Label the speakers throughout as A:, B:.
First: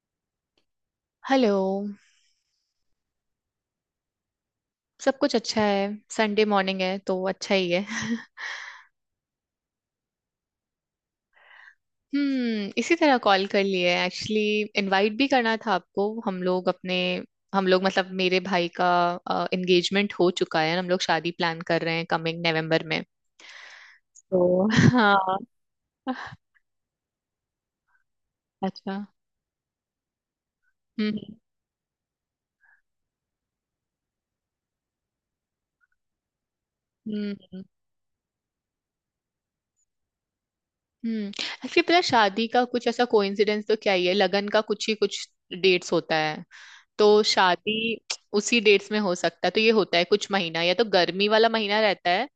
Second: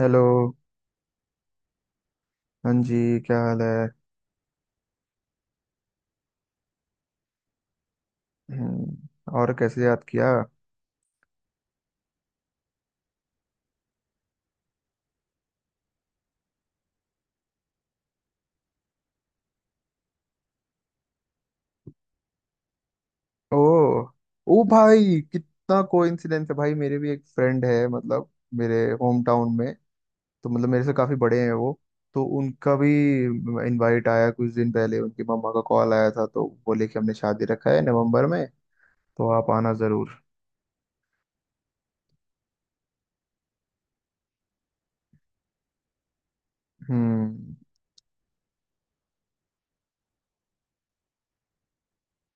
A: Hello.
B: Hello.
A: हाँ जी, क्या हाल है।
B: सब कुछ अच्छा है। संडे मॉर्निंग है तो अच्छा ही है।
A: हम्म। और कैसे याद किया।
B: हम्म। इसी तरह कॉल कर लिए एक्चुअली। इनवाइट भी करना था आपको। हम लोग मतलब मेरे भाई का एंगेजमेंट हो चुका है। हम लोग शादी प्लान कर रहे हैं कमिंग नवंबर में।
A: ओ। ओ
B: तो
A: भाई,
B: हाँ।
A: कितना कोइंसिडेंस है। भाई, मेरे भी एक फ्रेंड है, मतलब मेरे
B: अच्छा।
A: होम टाउन में। तो मतलब मेरे से काफी
B: हम्म।
A: बड़े हैं वो। तो उनका भी इनवाइट आया कुछ दिन पहले। उनकी मम्मा का कॉल आया था तो बोले कि हमने शादी
B: हम्म।
A: रखा है नवंबर में, तो आप आना जरूर।
B: हम्म, एक्चुअली पता है, शादी का कुछ ऐसा कोइंसिडेंस तो क्या ही है। लगन का कुछ डेट्स होता है तो
A: हम्म,
B: शादी उसी डेट्स में हो सकता है। तो ये होता है कुछ महीना, या तो गर्मी वाला महीना रहता है,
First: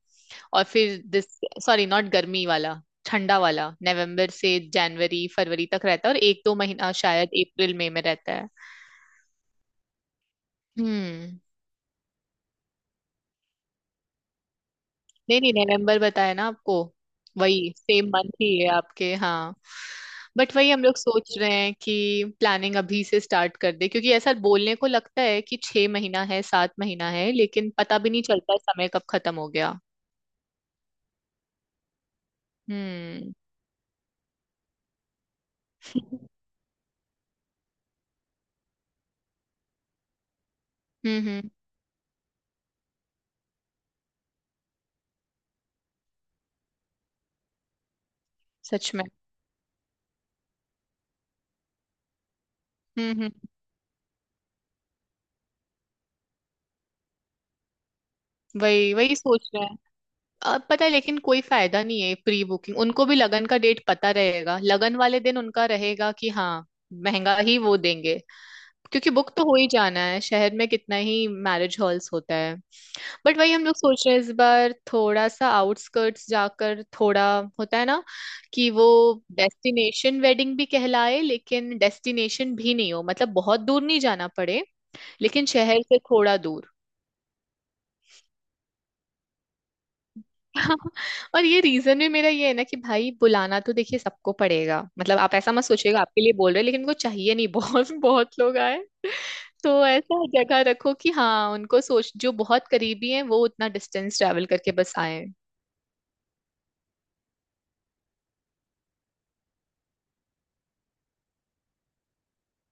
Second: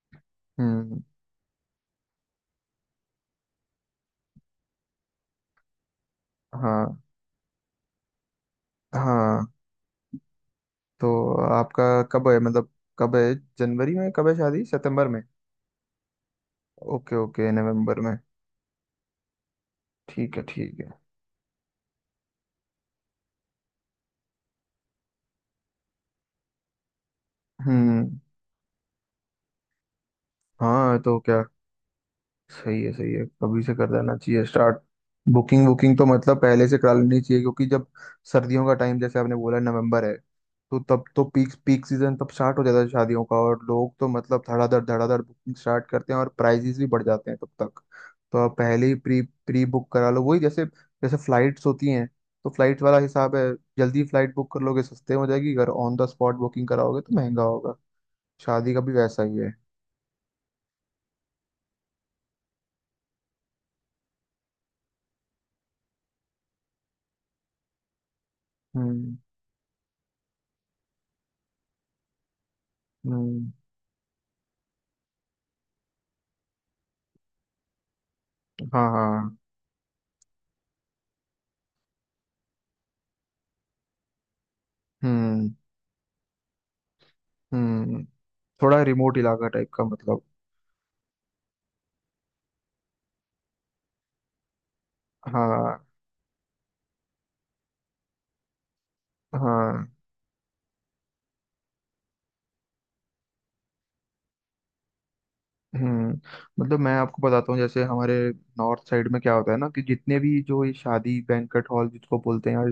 B: और फिर
A: हम्म।
B: दिस सॉरी नॉट गर्मी वाला, ठंडा वाला, नवंबर से जनवरी फरवरी तक रहता है, और एक दो महीना
A: हाँ,
B: शायद अप्रैल मई में रहता है।
A: हाँ। तो
B: हम्म।
A: आपका कब है, मतलब कब है? जनवरी में कब है शादी, सितंबर में?
B: नहीं नहीं, नवंबर बताया ना आपको।
A: Okay, okay.
B: वही
A: नवंबर
B: सेम
A: में।
B: मंथ ही है आपके, हाँ।
A: ठीक है,
B: बट वही
A: ठीक
B: हम
A: है।
B: लोग सोच रहे हैं कि प्लानिंग अभी से स्टार्ट कर दे, क्योंकि ऐसा बोलने को लगता है कि 6 महीना है, 7 महीना है, लेकिन पता भी
A: हम्म।
B: नहीं चलता है समय कब खत्म हो गया।
A: हाँ तो क्या? सही है, सही है।
B: हम्म।
A: कभी से कर देना चाहिए स्टार्ट। बुकिंग बुकिंग तो मतलब पहले से करा लेनी चाहिए, क्योंकि जब सर्दियों का टाइम, जैसे आपने बोला, नवंबर है। तो तब
B: हम्म।
A: तो पीक पीक सीजन तब स्टार्ट हो जाता है शादियों का। और लोग तो मतलब धड़ाधड़ धड़ाधड़ बुकिंग स्टार्ट करते हैं और प्राइजेस भी बढ़ जाते हैं तब तक। तो आप पहले
B: सच
A: ही
B: में।
A: प्री प्री बुक करा लो, वही जैसे जैसे फ्लाइट्स होती हैं। तो फ्लाइट वाला
B: हम्म।
A: हिसाब है।
B: हम्म,
A: जल्दी फ्लाइट बुक कर लोगे, सस्ते हो जाएगी। अगर ऑन द स्पॉट बुकिंग कराओगे तो महंगा होगा। शादी का भी
B: वही वही
A: वैसा ही
B: सोच
A: है।
B: रहे हैं। अब पता है, लेकिन कोई फायदा नहीं है प्री बुकिंग। उनको भी लगन का डेट पता रहेगा। लगन वाले दिन उनका रहेगा कि हाँ, महंगा ही वो देंगे, क्योंकि
A: हम्म,
B: बुक तो हो ही जाना है। शहर में कितना ही मैरिज हॉल्स होता है। बट वही
A: हम्म।
B: हम लोग सोच रहे हैं इस बार थोड़ा सा आउटस्कर्ट्स जाकर, थोड़ा होता है ना, कि वो
A: हाँ, हाँ।
B: डेस्टिनेशन वेडिंग भी कहलाए, लेकिन डेस्टिनेशन भी नहीं हो, मतलब बहुत दूर नहीं जाना पड़े, लेकिन
A: हम्म,
B: शहर से थोड़ा दूर।
A: हम्म। थोड़ा रिमोट इलाका टाइप का, मतलब।
B: और ये रीजन भी मेरा ये है ना कि भाई, बुलाना तो देखिए सबको पड़ेगा, मतलब आप ऐसा मत
A: हाँ,
B: सोचिएगा आपके लिए बोल रहे हैं, लेकिन उनको चाहिए नहीं बहुत बहुत लोग आए। तो
A: हाँ।
B: ऐसा जगह रखो कि हाँ, उनको सोच, जो बहुत करीबी हैं वो उतना डिस्टेंस ट्रैवल करके बस आए।
A: हम्म। मतलब मैं आपको बताता हूँ, जैसे हमारे नॉर्थ साइड में क्या होता है ना, कि जितने भी जो ये शादी बैंक्वेट हॉल जिसको बोलते हैं,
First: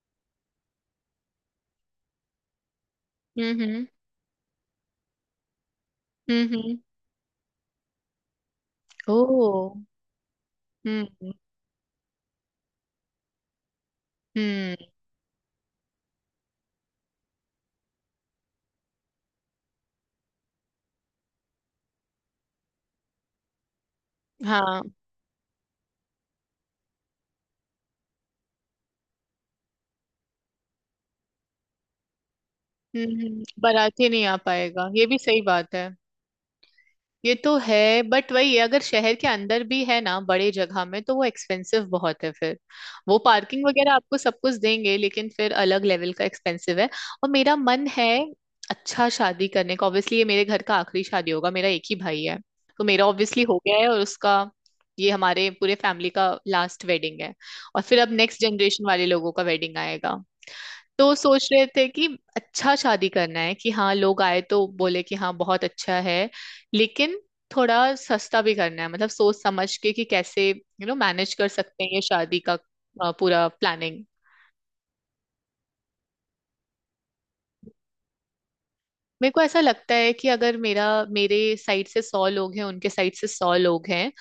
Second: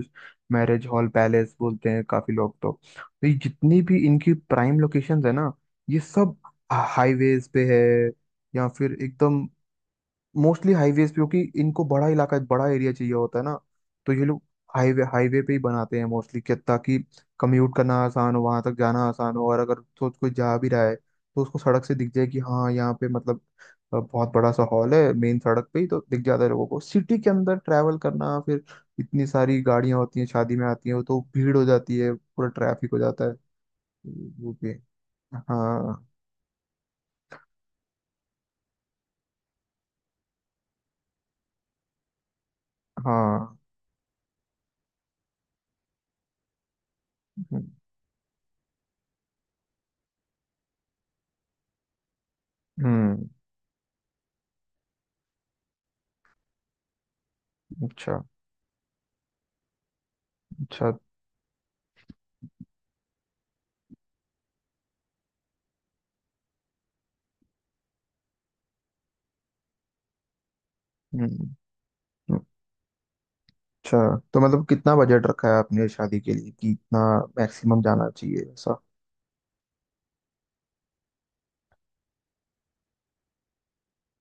A: मैरिज हॉल पैलेस बोलते हैं काफी लोग तो। तो ये
B: हम्म।
A: जितनी
B: हम्म।
A: भी इनकी प्राइम लोकेशंस है ना, ये सब
B: हम्म। हम्म।
A: हाईवेज पे है। या फिर
B: ओ।
A: एकदम, मोस्टली हाईवेज पे,
B: हम्म।
A: क्योंकि इनको बड़ा इलाका, बड़ा एरिया चाहिए होता है ना। तो ये लोग
B: हम्म।
A: हाईवे हाईवे पे ही बनाते हैं मोस्टली, कि ताकि कम्यूट करना आसान हो, वहां तक जाना आसान हो। और अगर तो कोई जा भी रहा है तो उसको सड़क से दिख जाए कि हाँ, यहाँ पे मतलब बहुत बड़ा सा
B: हाँ।
A: हॉल है, मेन सड़क पे ही तो दिख जाता है। लोगों को सिटी के अंदर ट्रैवल करना, फिर इतनी सारी गाड़ियां होती हैं शादी में आती हैं, तो भीड़ हो जाती है, पूरा ट्रैफिक हो
B: हम्म।
A: जाता है।
B: बाराती नहीं आ
A: वो भी,
B: पाएगा, ये भी सही बात है।
A: हाँ।
B: ये तो है, बट वही है, अगर शहर के अंदर भी है ना बड़े जगह में तो वो एक्सपेंसिव बहुत है फिर। वो
A: हाँ।
B: पार्किंग वगैरह आपको सब कुछ देंगे, लेकिन फिर अलग लेवल का एक्सपेंसिव है। और मेरा
A: हम्म,
B: मन है अच्छा शादी करने का। ऑब्वियसली ये मेरे घर का आखिरी शादी होगा। मेरा एक ही भाई है, तो मेरा
A: हम्म,
B: ऑब्वियसली हो गया है, और उसका ये हमारे पूरे फैमिली का लास्ट वेडिंग है। और फिर अब
A: अच्छा,
B: नेक्स्ट जनरेशन वाले लोगों का वेडिंग आएगा।
A: अच्छा।
B: तो सोच रहे थे कि अच्छा शादी करना है कि हाँ, लोग आए तो बोले कि हाँ बहुत अच्छा है, लेकिन थोड़ा सस्ता भी करना है, मतलब सोच समझ के कि कैसे यू नो मैनेज कर
A: हम्म।
B: सकते हैं ये शादी का पूरा
A: अच्छा।
B: प्लानिंग।
A: तो मतलब कितना बजट रखा है आपने शादी के लिए, कि इतना मैक्सिमम जाना चाहिए, ऐसा?
B: मेरे को ऐसा लगता है कि अगर मेरा मेरे साइड से 100 लोग हैं, उनके साइड से 100 लोग हैं,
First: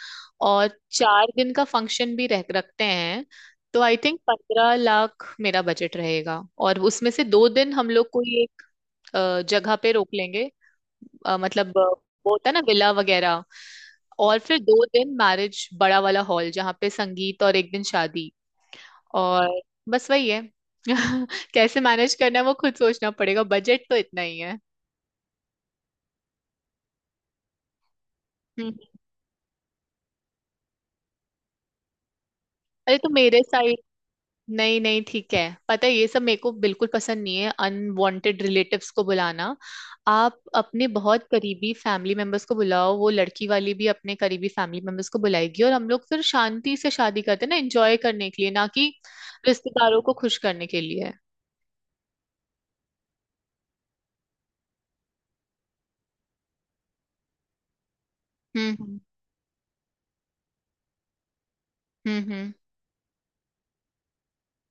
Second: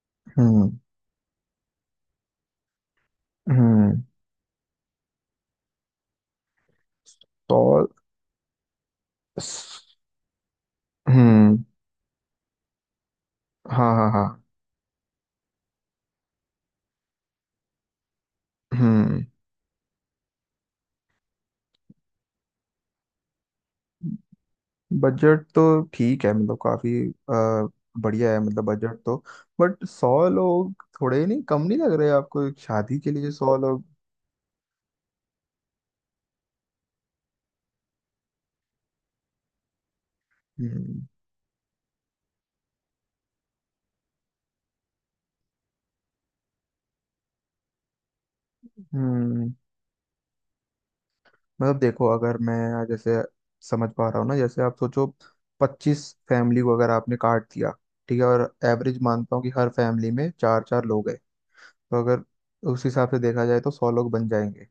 B: और
A: हम्म,
B: 4 दिन का फंक्शन भी रख रखते हैं, तो
A: हम्म।
B: आई थिंक 15 लाख मेरा बजट रहेगा। और उसमें से दो
A: तो
B: दिन हम लोग कोई एक जगह पे
A: स-
B: रोक लेंगे। अ,
A: हम्म।
B: मतलब अ, वो होता है ना विला वगैरह।
A: हाँ, हाँ,
B: और
A: हाँ।
B: फिर 2 दिन मैरिज बड़ा वाला हॉल जहाँ पे संगीत, और एक दिन शादी,
A: हम्म।
B: और बस वही है। कैसे मैनेज करना है वो खुद सोचना पड़ेगा, बजट तो इतना ही है।
A: बजट तो ठीक है, मतलब काफी अ, बढ़िया है, मतलब
B: हम्म।
A: बजट तो। बट 100 लोग थोड़े नहीं, कम नहीं लग रहे आपको एक
B: अरे
A: शादी
B: तो
A: के लिए
B: मेरे
A: 100
B: साइड,
A: लोग?
B: नहीं नहीं ठीक है। पता है, ये सब मेरे को बिल्कुल पसंद नहीं है, अनवांटेड रिलेटिव्स को बुलाना। आप अपने
A: हम्म,
B: बहुत करीबी फैमिली मेंबर्स को बुलाओ, वो लड़की वाली भी अपने करीबी फैमिली मेंबर्स को बुलाएगी, और हम लोग फिर शांति से शादी करते हैं ना, एंजॉय करने के लिए, ना कि
A: हम्म।
B: रिश्तेदारों को खुश करने के लिए।
A: मतलब देखो, अगर मैं जैसे समझ पा रहा हूँ ना, जैसे आप सोचो 25 फैमिली को, अगर आपने काट दिया, ठीक है, और
B: हम्म।
A: एवरेज
B: हम्म।
A: मानता हूँ कि हर फैमिली में चार चार लोग हैं। तो अगर
B: हम्म।
A: उस हिसाब से देखा जाए तो 100 लोग बन जाएंगे,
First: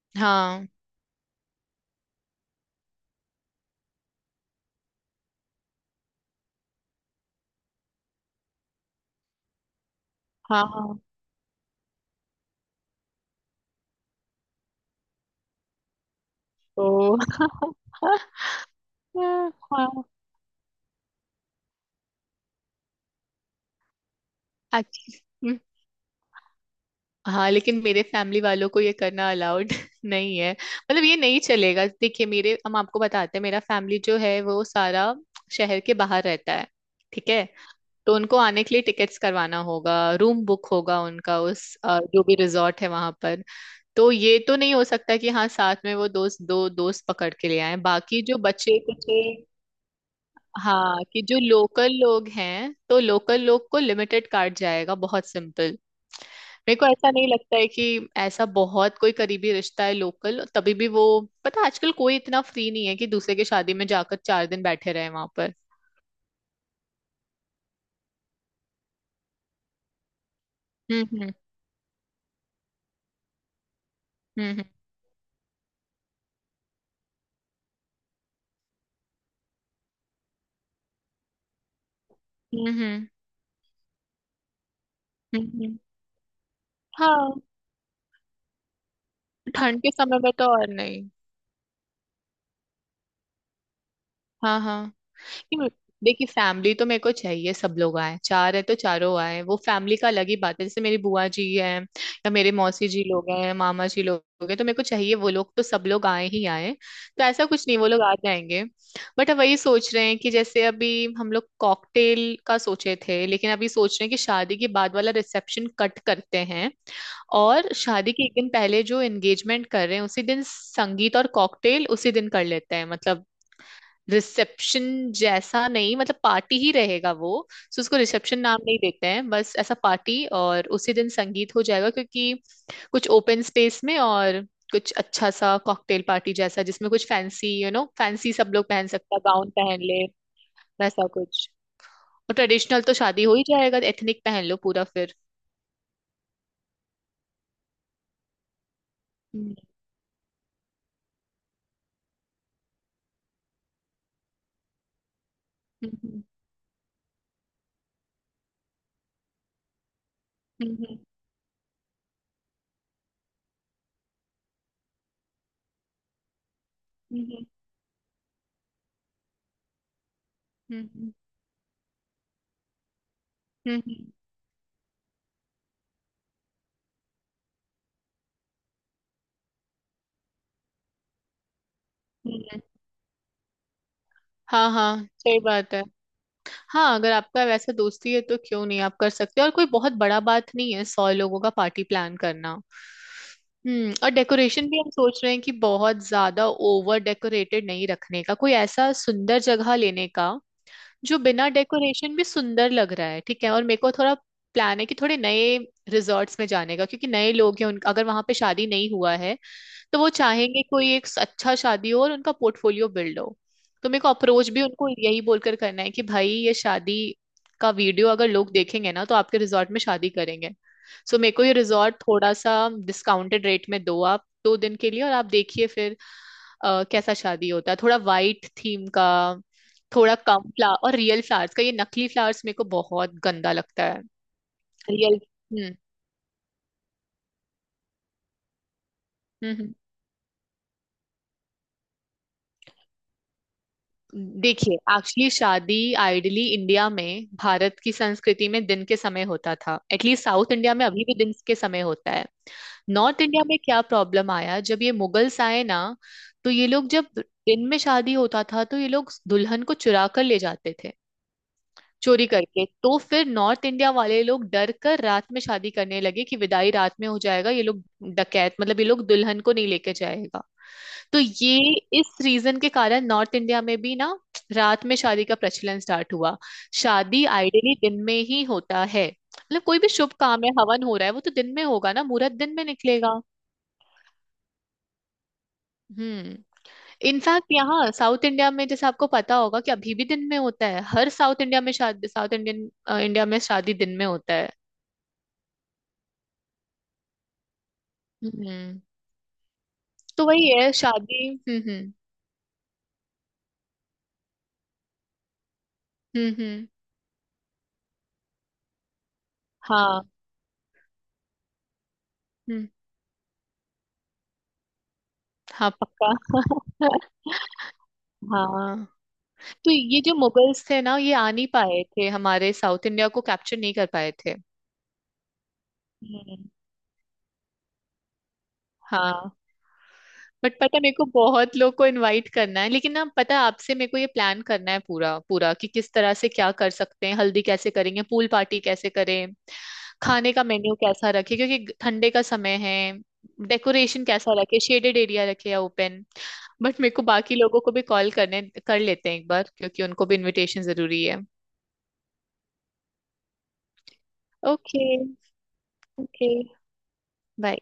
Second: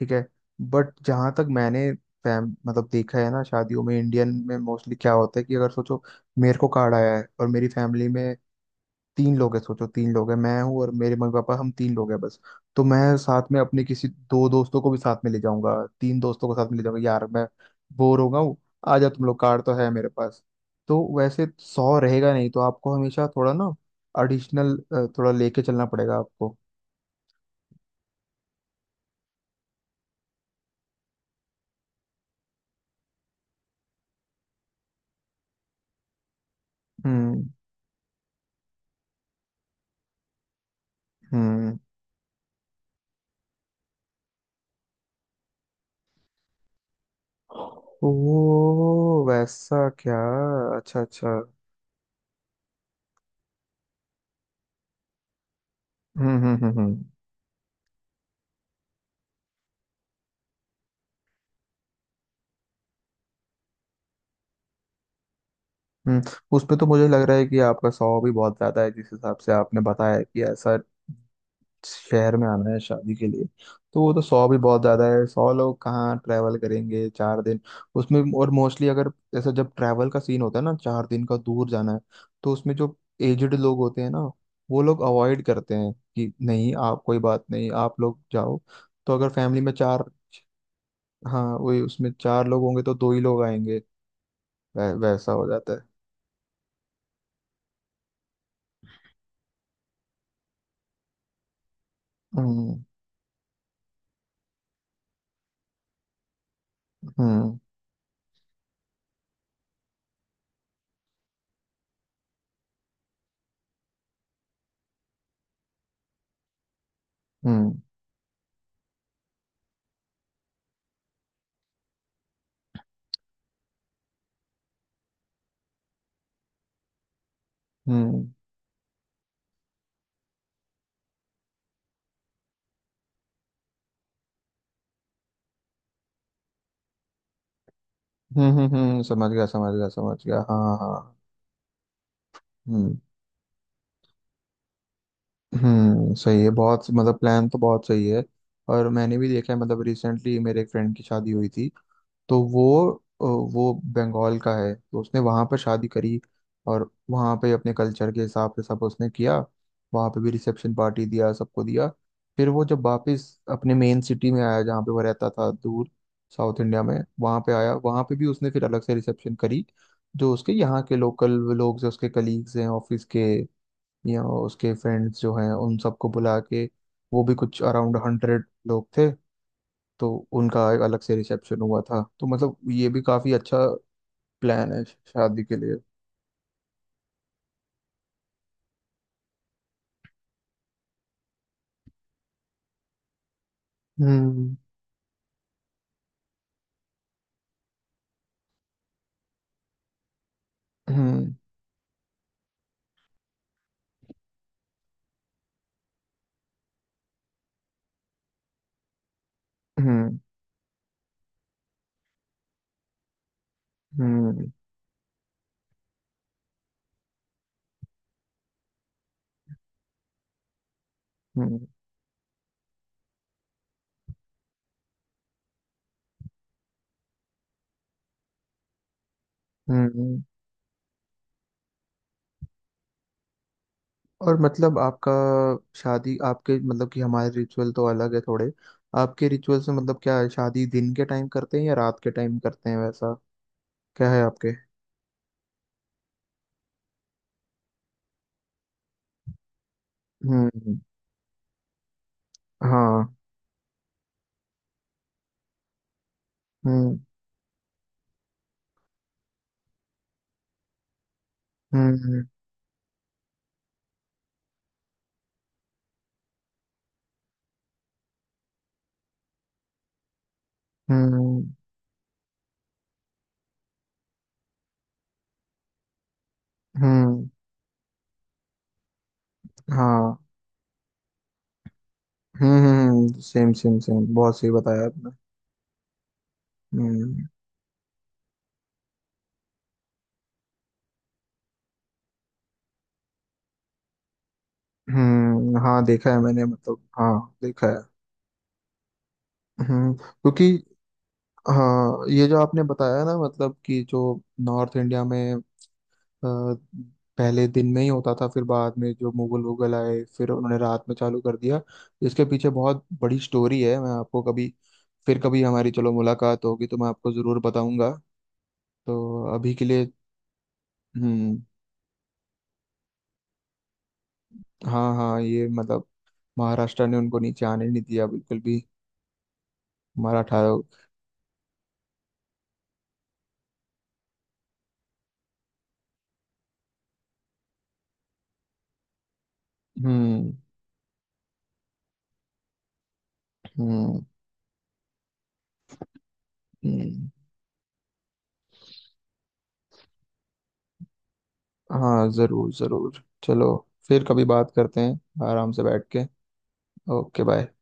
A: ठीक है।
B: हाँ
A: बट जहाँ तक मैंने फैम मतलब देखा है ना शादियों में, इंडियन में मोस्टली क्या होता है कि अगर सोचो मेरे को कार्ड आया है और मेरी फैमिली में तीन लोग हैं, सोचो तीन लोग हैं, मैं
B: हाँ
A: हूँ और
B: हाँ।
A: मेरे मम्मी पापा, हम तीन लोग हैं बस। तो मैं साथ में अपने किसी दो दोस्तों को भी साथ में ले जाऊंगा, तीन दोस्तों को साथ में ले जाऊंगा।
B: तो
A: यार, मैं बोर हो गया हूँ, आ जाओ तुम लोग, कार तो है
B: हाँ।
A: मेरे पास। तो वैसे 100 रहेगा नहीं, तो आपको हमेशा थोड़ा ना एडिशनल,
B: अच्छा।
A: थोड़ा
B: हम्म।
A: लेके चलना पड़ेगा आपको।
B: हाँ लेकिन मेरे फैमिली वालों को ये करना अलाउड नहीं है, मतलब ये नहीं चलेगा। देखिए, मेरे हम आपको बताते हैं, मेरा फैमिली जो है वो सारा शहर के बाहर रहता है, ठीक
A: हम्म,
B: है। तो उनको आने के लिए टिकट्स करवाना होगा, रूम बुक होगा उनका उस
A: हम्म।
B: जो भी रिजॉर्ट है वहां पर। तो ये तो नहीं हो सकता कि हाँ साथ में वो दोस्त दो दोस्त पकड़ के ले आए
A: ओ
B: बाकी जो बचे कुचे।
A: वैसा क्या? अच्छा,
B: हाँ, कि जो
A: अच्छा।
B: लोकल लोग हैं, तो लोकल लोग को लिमिटेड कार्ड जाएगा, बहुत सिंपल।
A: हम्म, हम्म,
B: मेरे
A: हम्म,
B: को
A: हम्म।
B: ऐसा नहीं लगता है कि ऐसा बहुत कोई करीबी रिश्ता है लोकल, तभी भी वो, पता है, आजकल कोई इतना फ्री नहीं है कि दूसरे की शादी में जाकर 4 दिन बैठे रहे वहां पर।
A: हम्म। उस पे तो मुझे लग रहा है कि आपका 100 भी बहुत ज्यादा है, जिस हिसाब से आपने बताया कि ऐसा
B: हम्म। हम्म।
A: शहर में आना है शादी के लिए, तो वो तो 100 भी
B: हम्म।
A: बहुत ज्यादा है। 100 लोग कहाँ ट्रैवल करेंगे 4 दिन? उसमें। और मोस्टली अगर ऐसा जब ट्रैवल का सीन होता है ना, 4 दिन का दूर जाना है। तो
B: हम्म।
A: उसमें जो
B: हम्म।
A: एजड लोग होते हैं ना, वो लोग
B: हम्म,
A: अवॉइड करते
B: हम्म।
A: हैं कि नहीं, आप कोई
B: हाँ।
A: बात नहीं, आप लोग जाओ। तो अगर फैमिली में
B: ठंड के
A: चार,
B: समय में तो और नहीं।
A: हाँ वही, उसमें चार लोग होंगे तो दो ही लोग आएंगे।
B: हाँ हाँ।
A: वैसा हो
B: क्यों?
A: जाता है।
B: देखिए, फैमिली तो मेरे को चाहिए सब लोग आए, चार है तो चारों आए, वो फैमिली का अलग ही बात है। जैसे मेरी बुआ जी है, या मेरे
A: हम्म,
B: मौसी जी लोग हैं, मामा जी लोग हैं, तो मेरे को चाहिए वो लोग तो सब लोग आए ही आए। तो ऐसा
A: हम्म,
B: कुछ नहीं, वो लोग आ जाएंगे। बट अब वही सोच रहे हैं कि जैसे अभी हम लोग कॉकटेल का सोचे थे, लेकिन अभी सोच रहे हैं कि शादी के बाद वाला रिसेप्शन कट करते हैं,
A: हम्म,
B: और शादी के एक दिन पहले जो एंगेजमेंट कर रहे हैं उसी दिन संगीत और कॉकटेल उसी दिन कर लेते हैं, मतलब रिसेप्शन जैसा नहीं, मतलब पार्टी ही रहेगा वो। सो उसको
A: हम्म,
B: रिसेप्शन नाम नहीं देते हैं, बस ऐसा पार्टी, और उसी दिन संगीत हो जाएगा, क्योंकि कुछ ओपन स्पेस में, और कुछ अच्छा सा कॉकटेल पार्टी जैसा, जिसमें कुछ फैंसी, यू नो फैंसी
A: हम्म,
B: सब लोग
A: हम्म,
B: पहन
A: हम्म।
B: सकता है,
A: समझ गया,
B: गाउन
A: समझ
B: पहन
A: गया,
B: ले,
A: समझ गया। हाँ, हाँ,
B: वैसा
A: हाँ।
B: कुछ। और ट्रेडिशनल तो
A: हम्म,
B: शादी हो ही जाएगा एथनिक पहन लो पूरा फिर।
A: हम्म। सही है बहुत, मतलब प्लान तो बहुत सही है। और मैंने भी देखा
B: हम्म।
A: है, मतलब रिसेंटली मेरे एक फ्रेंड की शादी हुई थी। तो अ, वो बंगाल का है, तो उसने वहाँ पर शादी करी।
B: हम्म।
A: और वहाँ पे अपने कल्चर के हिसाब से सब उसने किया, वहाँ पे भी रिसेप्शन
B: हम्म।
A: पार्टी दिया, सबको दिया। फिर वो जब वापस अपने मेन सिटी में आया, जहाँ पे वो रहता था, दूर साउथ इंडिया में,
B: हम्म।
A: वहाँ
B: हम्म।
A: पे आया, वहाँ पे भी उसने फिर अलग से रिसेप्शन करी। जो उसके यहाँ के
B: हम्म।
A: लोकल लोग हैं, उसके कलीग्स हैं ऑफिस के,
B: हम्म। हम्म।
A: या उसके फ्रेंड्स जो हैं, उन सबको बुला के। वो भी कुछ अराउंड 100 लोग थे। तो उनका एक अलग से रिसेप्शन हुआ था। तो
B: हम्म।
A: मतलब
B: हम्म।
A: ये भी काफी अच्छा
B: हाँ
A: प्लान है
B: हाँ सही
A: शादी के
B: बात
A: लिए।
B: है। हाँ अगर आपका वैसा दोस्ती है तो क्यों नहीं आप कर सकते हो। और कोई बहुत बड़ा बात नहीं है 100 लोगों का पार्टी प्लान करना। हम्म। और
A: हम्म,
B: डेकोरेशन भी हम सोच रहे हैं कि बहुत ज्यादा ओवर डेकोरेटेड नहीं रखने का, कोई ऐसा सुंदर जगह लेने का जो
A: हम्म,
B: बिना डेकोरेशन भी सुंदर लग रहा है, ठीक है। और मेरे को थोड़ा प्लान है कि थोड़े नए रिजॉर्ट्स में जाने का, क्योंकि नए लोग हैं उन, अगर वहां पे शादी नहीं हुआ है तो वो
A: हम्म,
B: चाहेंगे कोई एक अच्छा शादी हो और उनका पोर्टफोलियो बिल्ड हो। तो मेरे को अप्रोच
A: हम्म,
B: भी उनको यही बोलकर करना है कि भाई, ये शादी का वीडियो अगर लोग देखेंगे ना तो आपके रिजॉर्ट में शादी करेंगे। सो मेरे को ये
A: हम्म,
B: रिजॉर्ट थोड़ा सा डिस्काउंटेड रेट में दो आप, 2 दिन के लिए, और आप देखिए फिर कैसा शादी होता है। थोड़ा वाइट थीम का, थोड़ा
A: हम्म।
B: कम फ्लावर, और रियल फ्लावर्स का। ये नकली फ्लावर्स मेरे को बहुत गंदा लगता है।
A: और मतलब आपका
B: रियल। हम्म।
A: शादी, आपके मतलब कि हमारे रिचुअल तो अलग है थोड़े आपके
B: हम्म।
A: रिचुअल से,
B: हम्म।
A: मतलब क्या है, शादी दिन के टाइम करते हैं या रात के टाइम करते हैं, वैसा क्या है आपके?
B: देखिए एक्चुअली शादी आइडली इंडिया में, भारत की संस्कृति में दिन के समय होता था। एटलीस्ट साउथ इंडिया
A: हम्म।
B: में अभी भी दिन के समय होता है।
A: हाँ।
B: नॉर्थ इंडिया में क्या प्रॉब्लम आया जब ये मुगल्स आए ना, तो ये लोग,
A: हम्म,
B: जब दिन में शादी होता था तो ये लोग दुल्हन को चुरा कर ले जाते थे
A: हम्म,
B: चोरी करके। तो फिर नॉर्थ इंडिया वाले लोग डर कर रात में शादी करने लगे कि विदाई रात में हो जाएगा, ये लोग डकैत, मतलब ये लोग दुल्हन को नहीं लेके जाएगा। तो
A: हम्म,
B: ये इस रीजन के कारण नॉर्थ इंडिया में भी ना रात में शादी का प्रचलन स्टार्ट हुआ। शादी
A: हम्म।
B: आइडियली दिन में ही होता है, मतलब कोई भी शुभ
A: हाँ।
B: काम है, हवन हो रहा है वो तो दिन में होगा ना, मुहूर्त दिन
A: हम्म,
B: में निकलेगा।
A: हम्म। सेम सेम सेम, बहुत सही बताया आपने।
B: हम्म।
A: हम्म।
B: इनफैक्ट यहाँ साउथ इंडिया में, जैसे आपको पता होगा कि अभी भी दिन में होता है, हर साउथ इंडिया में शादी, साउथ इंडियन इंडिया में शादी दिन में होता है।
A: हम्म, हाँ, देखा है मैंने, मतलब हाँ, देखा है।
B: हम्म।
A: हम्म,
B: तो
A: क्योंकि।
B: वही है शादी। हम्म। हम्म।
A: हाँ, ये जो आपने बताया ना, मतलब कि जो नॉर्थ इंडिया में अ,
B: हम्म। हम्म।
A: पहले दिन में ही होता था, फिर बाद में जो मुगल वुगल आए,
B: हाँ।
A: फिर उन्होंने रात में चालू कर दिया। इसके पीछे
B: हम्म।
A: बहुत बड़ी स्टोरी है। मैं आपको कभी, फिर कभी
B: हाँ
A: हमारी चलो
B: पक्का।
A: मुलाकात होगी तो मैं आपको जरूर बताऊंगा।
B: हाँ।
A: तो अभी के
B: तो
A: लिए।
B: ये जो मुगल्स थे ना, ये आ
A: हम्म।
B: नहीं पाए थे, हमारे साउथ इंडिया को कैप्चर नहीं कर पाए थे।
A: हाँ, हाँ ये मतलब
B: हम्म।
A: महाराष्ट्र ने उनको नीचे आने नहीं दिया बिल्कुल भी,
B: हाँ।
A: मराठा
B: बट
A: लोग।
B: पता है, मेरे को बहुत लोग को इनवाइट करना है, लेकिन ना, पता है, आपसे मेरे को ये प्लान करना है पूरा पूरा, कि किस तरह से क्या कर सकते हैं, हल्दी कैसे करेंगे, पूल पार्टी कैसे करें,
A: हम्म,
B: खाने का मेन्यू कैसा रखे क्योंकि ठंडे का समय है,
A: हम्म,
B: डेकोरेशन कैसा रखे, शेडेड एरिया रखे या ओपन। बट मेरे को
A: हम्म।
B: बाकी लोगों को भी कॉल करने, कर लेते हैं एक बार क्योंकि उनको भी इनविटेशन जरूरी है।
A: हाँ, जरूर, जरूर। चलो, फिर कभी बात करते
B: ओके।
A: हैं आराम से बैठ के।
B: Okay
A: okay. बाय।
B: बाय।